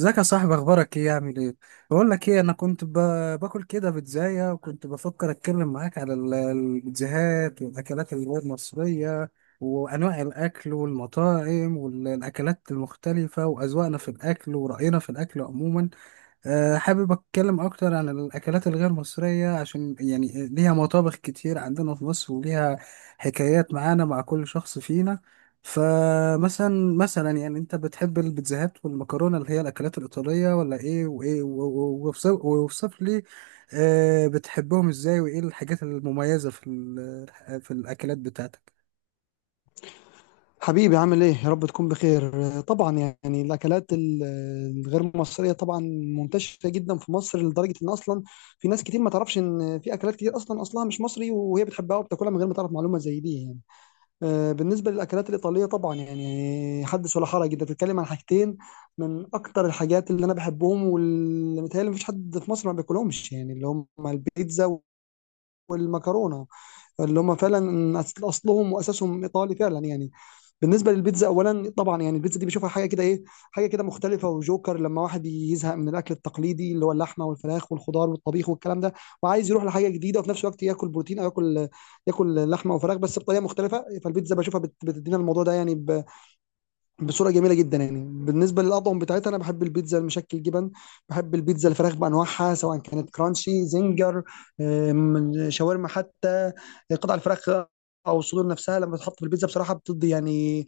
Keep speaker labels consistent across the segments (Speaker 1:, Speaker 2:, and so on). Speaker 1: ازيك يا صاحبي؟ اخبارك ايه؟ عامل ايه؟ بقول لك ايه، باكل كده بيتزاية، وكنت بفكر اتكلم معاك على البيتزاهات والاكلات اللي هو المصرية، وانواع الاكل والمطاعم والاكلات المختلفة واذواقنا في الاكل ورأينا في الاكل عموما. حابب أتكلم أكتر عن الأكلات الغير مصرية، عشان يعني ليها مطابخ كتير عندنا في مصر، وليها حكايات معانا مع كل شخص فينا. فمثلا يعني، أنت بتحب البيتزاهات والمكرونة اللي هي الأكلات الإيطالية، ولا إيه؟ وإيه واوصف لي بتحبهم إزاي، وإيه الحاجات المميزة في في الأكلات بتاعتك؟
Speaker 2: حبيبي، عامل ايه؟ يا رب تكون بخير. آه، طبعا. يعني الاكلات الغير مصريه طبعا منتشره جدا في مصر لدرجه ان اصلا في ناس كتير ما تعرفش ان في اكلات كتير اصلا اصلها مش مصري، وهي بتحبها وبتاكلها من غير ما تعرف معلومه زي دي يعني. بالنسبه للاكلات الايطاليه، طبعا يعني حدث ولا حرج، انت بتتكلم عن حاجتين من اكتر الحاجات اللي انا بحبهم واللي متهيألي مفيش حد في مصر ما بياكلهمش، يعني اللي هم البيتزا والمكرونه، اللي هم فعلا اصلهم واساسهم ايطالي فعلا يعني. بالنسبه للبيتزا اولا، طبعا يعني البيتزا دي بشوفها حاجه كده ايه، حاجه كده مختلفه وجوكر لما واحد يزهق من الاكل التقليدي اللي هو اللحمه والفراخ والخضار والطبيخ والكلام ده، وعايز يروح لحاجه جديده وفي نفس الوقت ياكل بروتين او ياكل، ياكل لحمه وفراخ بس بطريقه مختلفه. فالبيتزا بشوفها بتدينا الموضوع ده يعني بصوره جميله جدا يعني. بالنسبه للاطعم بتاعتها، انا بحب البيتزا المشكل جبن، بحب البيتزا الفراخ بانواعها سواء كانت كرانشي زنجر، شاورما حتى، قطع الفراخ او الصدور نفسها لما تتحط في البيتزا، بصراحه بتدي يعني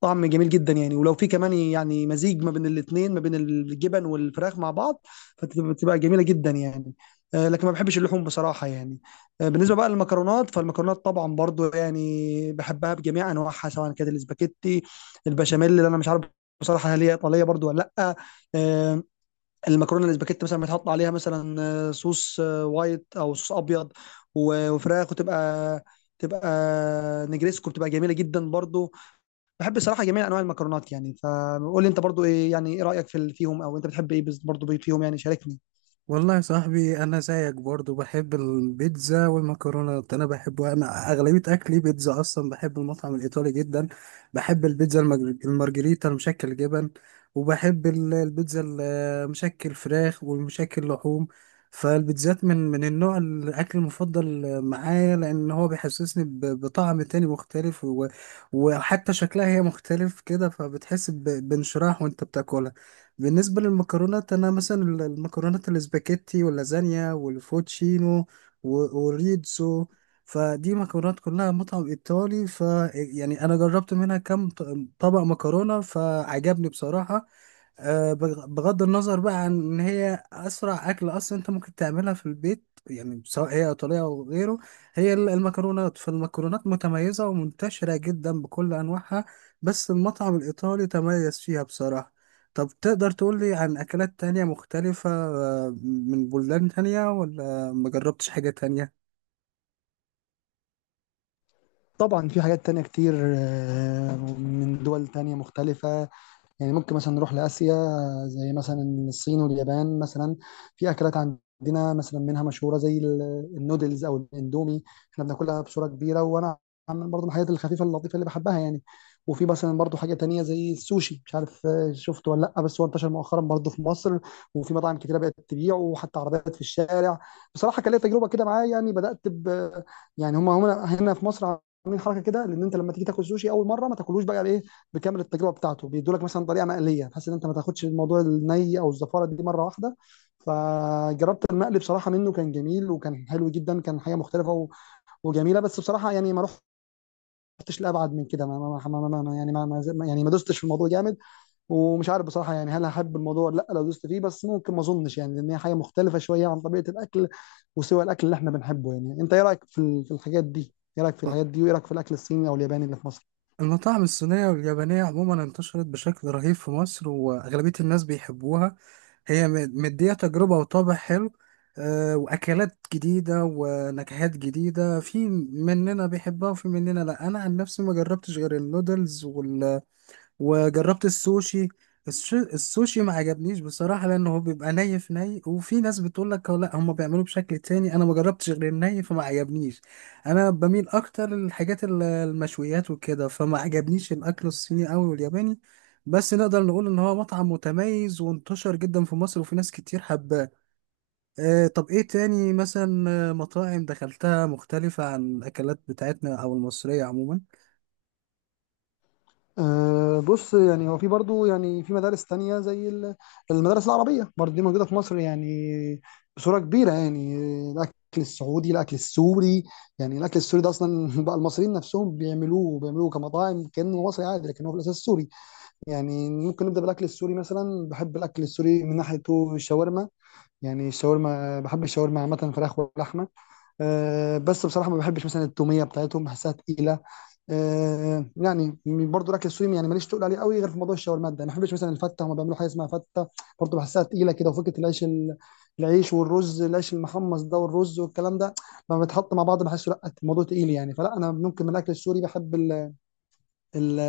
Speaker 2: طعم جميل جدا يعني. ولو في كمان يعني مزيج ما بين الاثنين، ما بين الجبن والفراخ مع بعض، فتبقى جميله جدا يعني. لكن ما بحبش اللحوم بصراحه يعني. بالنسبه بقى للمكرونات، فالمكرونات طبعا برضو يعني بحبها بجميع انواعها سواء كانت الاسباجيتي، البشاميل اللي انا مش عارف بصراحه هل هي ايطاليه برضو ولا لا. آه، المكرونه الاسباجيتي مثلا بتحط عليها مثلا صوص وايت، او صوص ابيض وفراخ، وتبقى تبقى نجريسكو، بتبقى جميله جدا برضو. بحب الصراحه جميع انواع المكرونات، يعني فقول لي انت برضو، ايه يعني ايه رايك فيهم، او انت بتحب ايه برضو فيهم يعني؟ شاركني.
Speaker 1: والله يا صاحبي، انا زيك برضو بحب البيتزا والمكرونات. انا بحبها، انا اغلبيه اكلي بيتزا اصلا. بحب المطعم الايطالي جدا. بحب البيتزا المارجريتا، المشكل جبن، وبحب البيتزا المشكل فراخ والمشكل لحوم. فالبيتزات من النوع الاكل المفضل معايا، لان هو بيحسسني بطعم تاني مختلف. وحتى شكلها هي مختلف كده، فبتحس بانشراح وانت بتاكلها. بالنسبة للمكرونات، أنا مثلا المكرونات الاسباجيتي واللازانيا والفوتشينو والريتزو. فدي مكرونات كلها مطعم إيطالي، ف يعني أنا جربت منها كم طبق مكرونة، فعجبني بصراحة. بغض النظر بقى عن ان هي اسرع اكل اصلا، انت ممكن تعملها في البيت، يعني سواء هي ايطاليه او غيره. هي المكرونات، فالمكرونات متميزه ومنتشره جدا بكل انواعها. بس المطعم الايطالي تميز فيها بصراحه. طب تقدر تقول لي عن اكلات تانية مختلفه، من بلدان تانية، ولا مجربتش حاجه تانية؟
Speaker 2: طبعا في حاجات تانية كتير من دول تانية مختلفة، يعني ممكن مثلا نروح لآسيا، زي مثلا الصين واليابان مثلا. في أكلات عندنا مثلا منها مشهورة زي النودلز أو الإندومي، إحنا بناكلها بصورة كبيرة، وأنا عامل برضه من الحاجات الخفيفة اللطيفة اللي بحبها يعني. وفي مثلا برضه حاجة تانية زي السوشي، مش عارف شفته ولا لأ، بس هو انتشر مؤخرا برضه في مصر، وفي مطاعم كتيرة بقت تبيعه وحتى عربيات في الشارع. بصراحة كان ليا تجربة كده معاه، يعني بدأت ب، يعني هم هنا في مصر عاملين حركة كده، لأن أنت لما تيجي تاكل سوشي أول مرة ما تاكلوش بقى إيه بكامل التجربه بتاعته، بيدوا لك مثلا طريقه مقليه بحيث ان انت ما تاخدش الموضوع الني او الزفاره دي مره واحده. فجربت المقلي بصراحه، منه كان جميل وكان حلو جدا، كان حاجه مختلفه وجميله. بس بصراحه يعني ما رحتش لابعد من كده، ما دوستش في الموضوع جامد. ومش عارف بصراحه يعني هل هحب الموضوع ولا لا لو دوست فيه، بس ممكن ما اظنش يعني، لان هي حاجه مختلفه شويه عن طبيعه الاكل وسوى الاكل اللي احنا بنحبه يعني. انت ايه رايك في الحاجات دي؟ ايه رايك في الحاجات دي؟ وايه رايك في الاكل الصيني او الياباني اللي في مصر؟
Speaker 1: المطاعم الصينية واليابانية عموما انتشرت بشكل رهيب في مصر، وأغلبية الناس بيحبوها. هي مدية تجربة وطابع حلو، وأكلات جديدة ونكهات جديدة. في مننا بيحبها وفي مننا لأ. أنا عن نفسي ما جربتش غير النودلز، وجربت السوشي. السوشي ما عجبنيش بصراحة، لأنه هو بيبقى ني في ني، وفي ناس بتقول لك لا، هم بيعملوه بشكل تاني. أنا ما جربتش غير الني، فما عجبنيش. أنا بميل أكتر للحاجات المشويات وكده، فما عجبنيش الأكل الصيني أوي والياباني. بس نقدر نقول إن هو مطعم متميز وانتشر جدا في مصر، وفي ناس كتير حباه. طب إيه تاني مثلا، مطاعم دخلتها مختلفة عن الأكلات بتاعتنا أو المصرية عموما؟
Speaker 2: أه بص، يعني هو في برضو يعني في مدارس تانية زي المدارس العربية برضو، دي موجودة في مصر يعني بصورة كبيرة يعني. الأكل السعودي، الأكل السوري. يعني الأكل السوري ده أصلا بقى المصريين نفسهم بيعملوه بيعملوه كمطاعم كأنه مصري عادي، لكن هو في الأساس سوري. يعني ممكن نبدأ بالأكل السوري مثلا. بحب الأكل السوري من ناحيته الشاورما، يعني الشاورما، بحب الشاورما عامة فراخ ولحمة. أه بس بصراحه ما بحبش مثلا التوميه بتاعتهم، بحسها تقيله. أه يعني برضو الاكل السوري يعني ماليش تقول عليه قوي غير في موضوع الشاورما ده. ما بحبش مثلا الفته، هم بيعملوا حاجه اسمها فته، برضو بحسها تقيله كده، وفكره العيش العيش والرز، العيش المحمص ده والرز والكلام ده لما بيتحط مع بعض بحسه لا، الموضوع تقيل يعني. فلا، انا ممكن من الاكل السوري بحب ال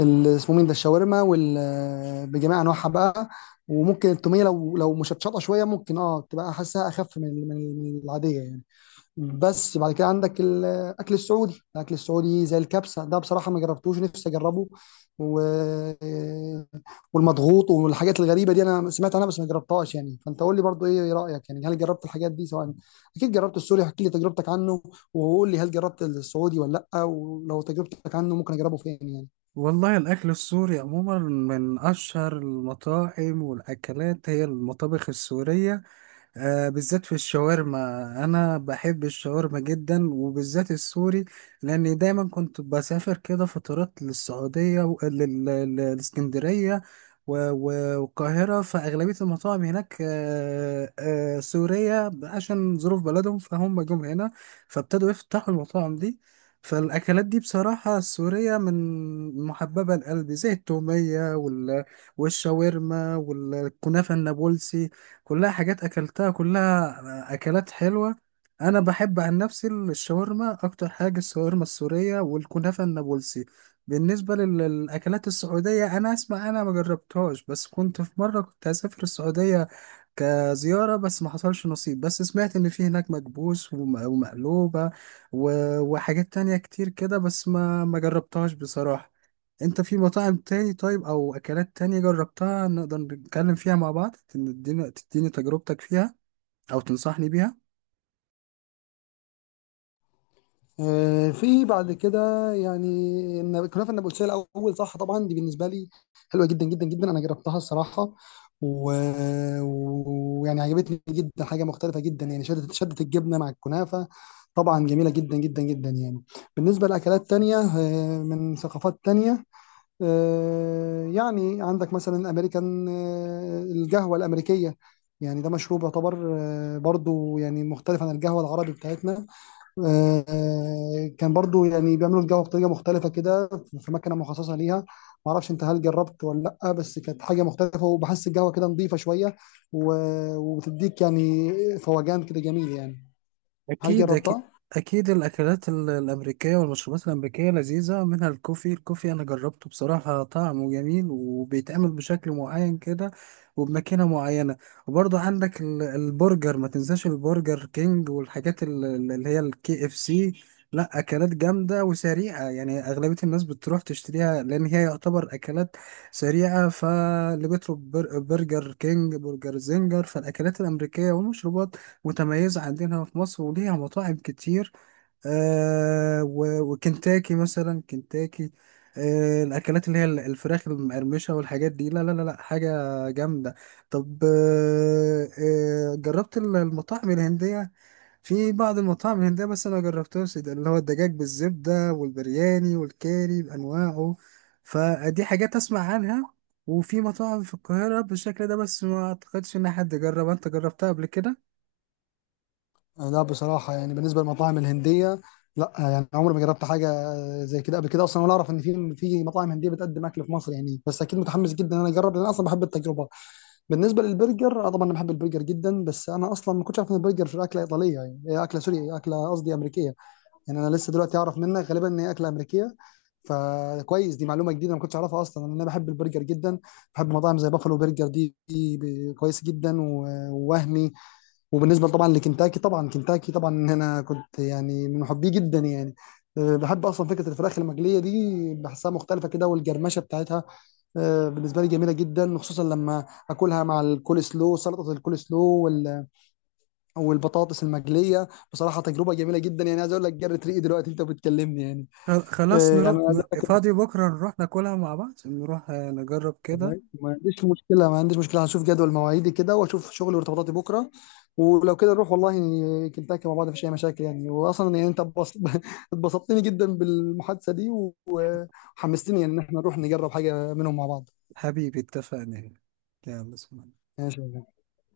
Speaker 2: اسمه مين ده الشاورما وال، بجميع انواعها بقى. وممكن التوميه لو لو مشطشطه شويه ممكن اه تبقى حاسها اخف من العاديه يعني. بس بعد كده عندك الاكل السعودي. الاكل السعودي زي الكبسه ده بصراحه ما جربتوش، نفسي اجربه و... والمضغوط والحاجات الغريبه دي. انا سمعت عنها بس ما جربتهاش يعني. فانت قول لي برضو ايه رايك يعني، هل جربت الحاجات دي سواء؟ اكيد جربت السوري، احكي لي تجربتك عنه. وقول لي هل جربت السعودي ولا لا؟ ولو تجربتك عنه ممكن اجربه فين يعني؟
Speaker 1: والله الأكل السوري عموما من أشهر المطاعم، والأكلات هي المطابخ السورية. بالذات في الشاورما. انا بحب الشاورما جدا، وبالذات السوري، لاني دايما كنت بسافر كده فترات للسعوديه والاسكندريه والقاهره. فاغلبيه المطاعم هناك سوريه، عشان ظروف بلدهم فهم جم هنا، فابتدوا يفتحوا المطاعم دي. فالاكلات دي بصراحه السوريه من محببه لقلبي، زي التوميه والشاورما والكنافه النابلسي. كلها حاجات اكلتها، كلها اكلات حلوه. انا بحب عن نفسي الشاورما اكتر حاجه، الشاورما السوريه والكنافه النابلسي. بالنسبه للاكلات السعوديه، انا اسمع، انا ما جربتهاش. بس كنت في مره كنت هسافر السعوديه كزياره، بس ما حصلش نصيب. بس سمعت ان في هناك مكبوس ومقلوبه وحاجات تانية كتير كده، بس ما جربتهاش بصراحه. انت في مطاعم تاني طيب، او اكلات تانية جربتها نقدر نتكلم فيها مع بعض، تديني تجربتك فيها، او تنصحني بيها؟
Speaker 2: في بعد كده يعني كنافه النابلسيه الاول صح؟ طبعا دي بالنسبه لي حلوه جدا جدا جدا، انا جربتها الصراحه ويعني عجبتني جدا، حاجه مختلفه جدا يعني. شدت شدت الجبنه مع الكنافه طبعا جميله جدا جدا جدا يعني. بالنسبه لاكلات تانية من ثقافات تانية، يعني عندك مثلا امريكان. القهوه الامريكيه يعني ده مشروب يعتبر برضو يعني مختلف عن القهوه العربي بتاعتنا. كان برضو يعني بيعملوا الجو بطريقه مختلفه كده، في مكنه مخصصه ليها. ما اعرفش انت هل جربت ولا لا، بس كانت حاجه مختلفه وبحس القهوه كده نظيفه شويه وبتديك يعني فوجان كده جميل يعني. هل
Speaker 1: أكيد، أكيد.
Speaker 2: جربتها؟
Speaker 1: أكيد الأكلات الأمريكية والمشروبات الأمريكية لذيذة. منها الكوفي. أنا جربته بصراحة، طعمه جميل وبيتعمل بشكل معين كده، وبماكينة معينة. وبرضه عندك البرجر، ما تنساش البرجر كينج والحاجات اللي هي الـKFC. لا، أكلات جامدة وسريعة، يعني أغلبية الناس بتروح تشتريها، لأن هي يعتبر أكلات سريعة. فاللي بيطلب برجر كينج، برجر زنجر. فالأكلات الأمريكية والمشروبات متميزة عندنا في مصر، وليها مطاعم كتير. آه وكنتاكي مثلا، كنتاكي، الأكلات اللي هي الفراخ المقرمشة والحاجات دي، لا لا لا لا، حاجة جامدة. طب آه، جربت المطاعم الهندية. في بعض المطاعم الهندية بس أنا مجربتهاش، ده اللي هو الدجاج بالزبدة والبرياني والكاري بأنواعه. فدي حاجات أسمع عنها، وفي مطاعم في القاهرة بالشكل ده، بس ما أعتقدش إن حد جرب. أنت جربتها قبل كده؟
Speaker 2: لا بصراحه يعني. بالنسبه للمطاعم الهنديه، لا يعني عمري ما جربت حاجه زي كده قبل كده اصلا، ولا اعرف ان في مطاعم هنديه بتقدم اكل في مصر يعني، بس اكيد متحمس جدا ان انا اجرب لان انا اصلا بحب التجربه. بالنسبه للبرجر، آه طبعا انا بحب البرجر جدا. بس انا اصلا ما كنتش عارف ان البرجر في اكله ايطاليه، يعني هي اكله سوري، اكله قصدي امريكيه. يعني انا لسه دلوقتي اعرف منك غالبا ان هي اكله امريكيه، فكويس دي معلومه جديده ما كنتش اعرفها. اصلا انا بحب البرجر جدا، بحب مطاعم زي بافلو برجر، دي, دي كويس جدا ووهمي. وبالنسبه طبعا لكنتاكي، طبعا كنتاكي طبعا انا كنت يعني من محبيه جدا يعني. أه، بحب اصلا فكره الفراخ المقليه دي، بحسها مختلفه كده والجرمشه بتاعتها. أه، بالنسبه لي جميله جدا، خصوصا لما اكلها مع الكول سلو، سلطه الكول سلو والبطاطس المقليه. بصراحه تجربه جميله جدا يعني، عايز اقول لك جرت ريقي دلوقتي انت بتكلمني يعني.
Speaker 1: خلاص، نروح
Speaker 2: يعني أنا عايز أقول لك،
Speaker 1: فاضي بكرة نروح ناكلها مع بعض. نروح نجرب كده.
Speaker 2: والله ما عنديش مشكلة، ما عنديش مشكلة. هشوف جدول مواعيدي كده واشوف شغلي وارتباطاتي بكرة، ولو كده نروح والله يعني كنتاكي مع بعض مفيش أي مشاكل يعني. وأصلا يعني أنت اتبسطتني جدا بالمحادثة دي وحمستني يعني إن احنا نروح نجرب حاجة منهم مع بعض.
Speaker 1: حبيبي، اتفقنا. يلا، سلام.
Speaker 2: ماشي.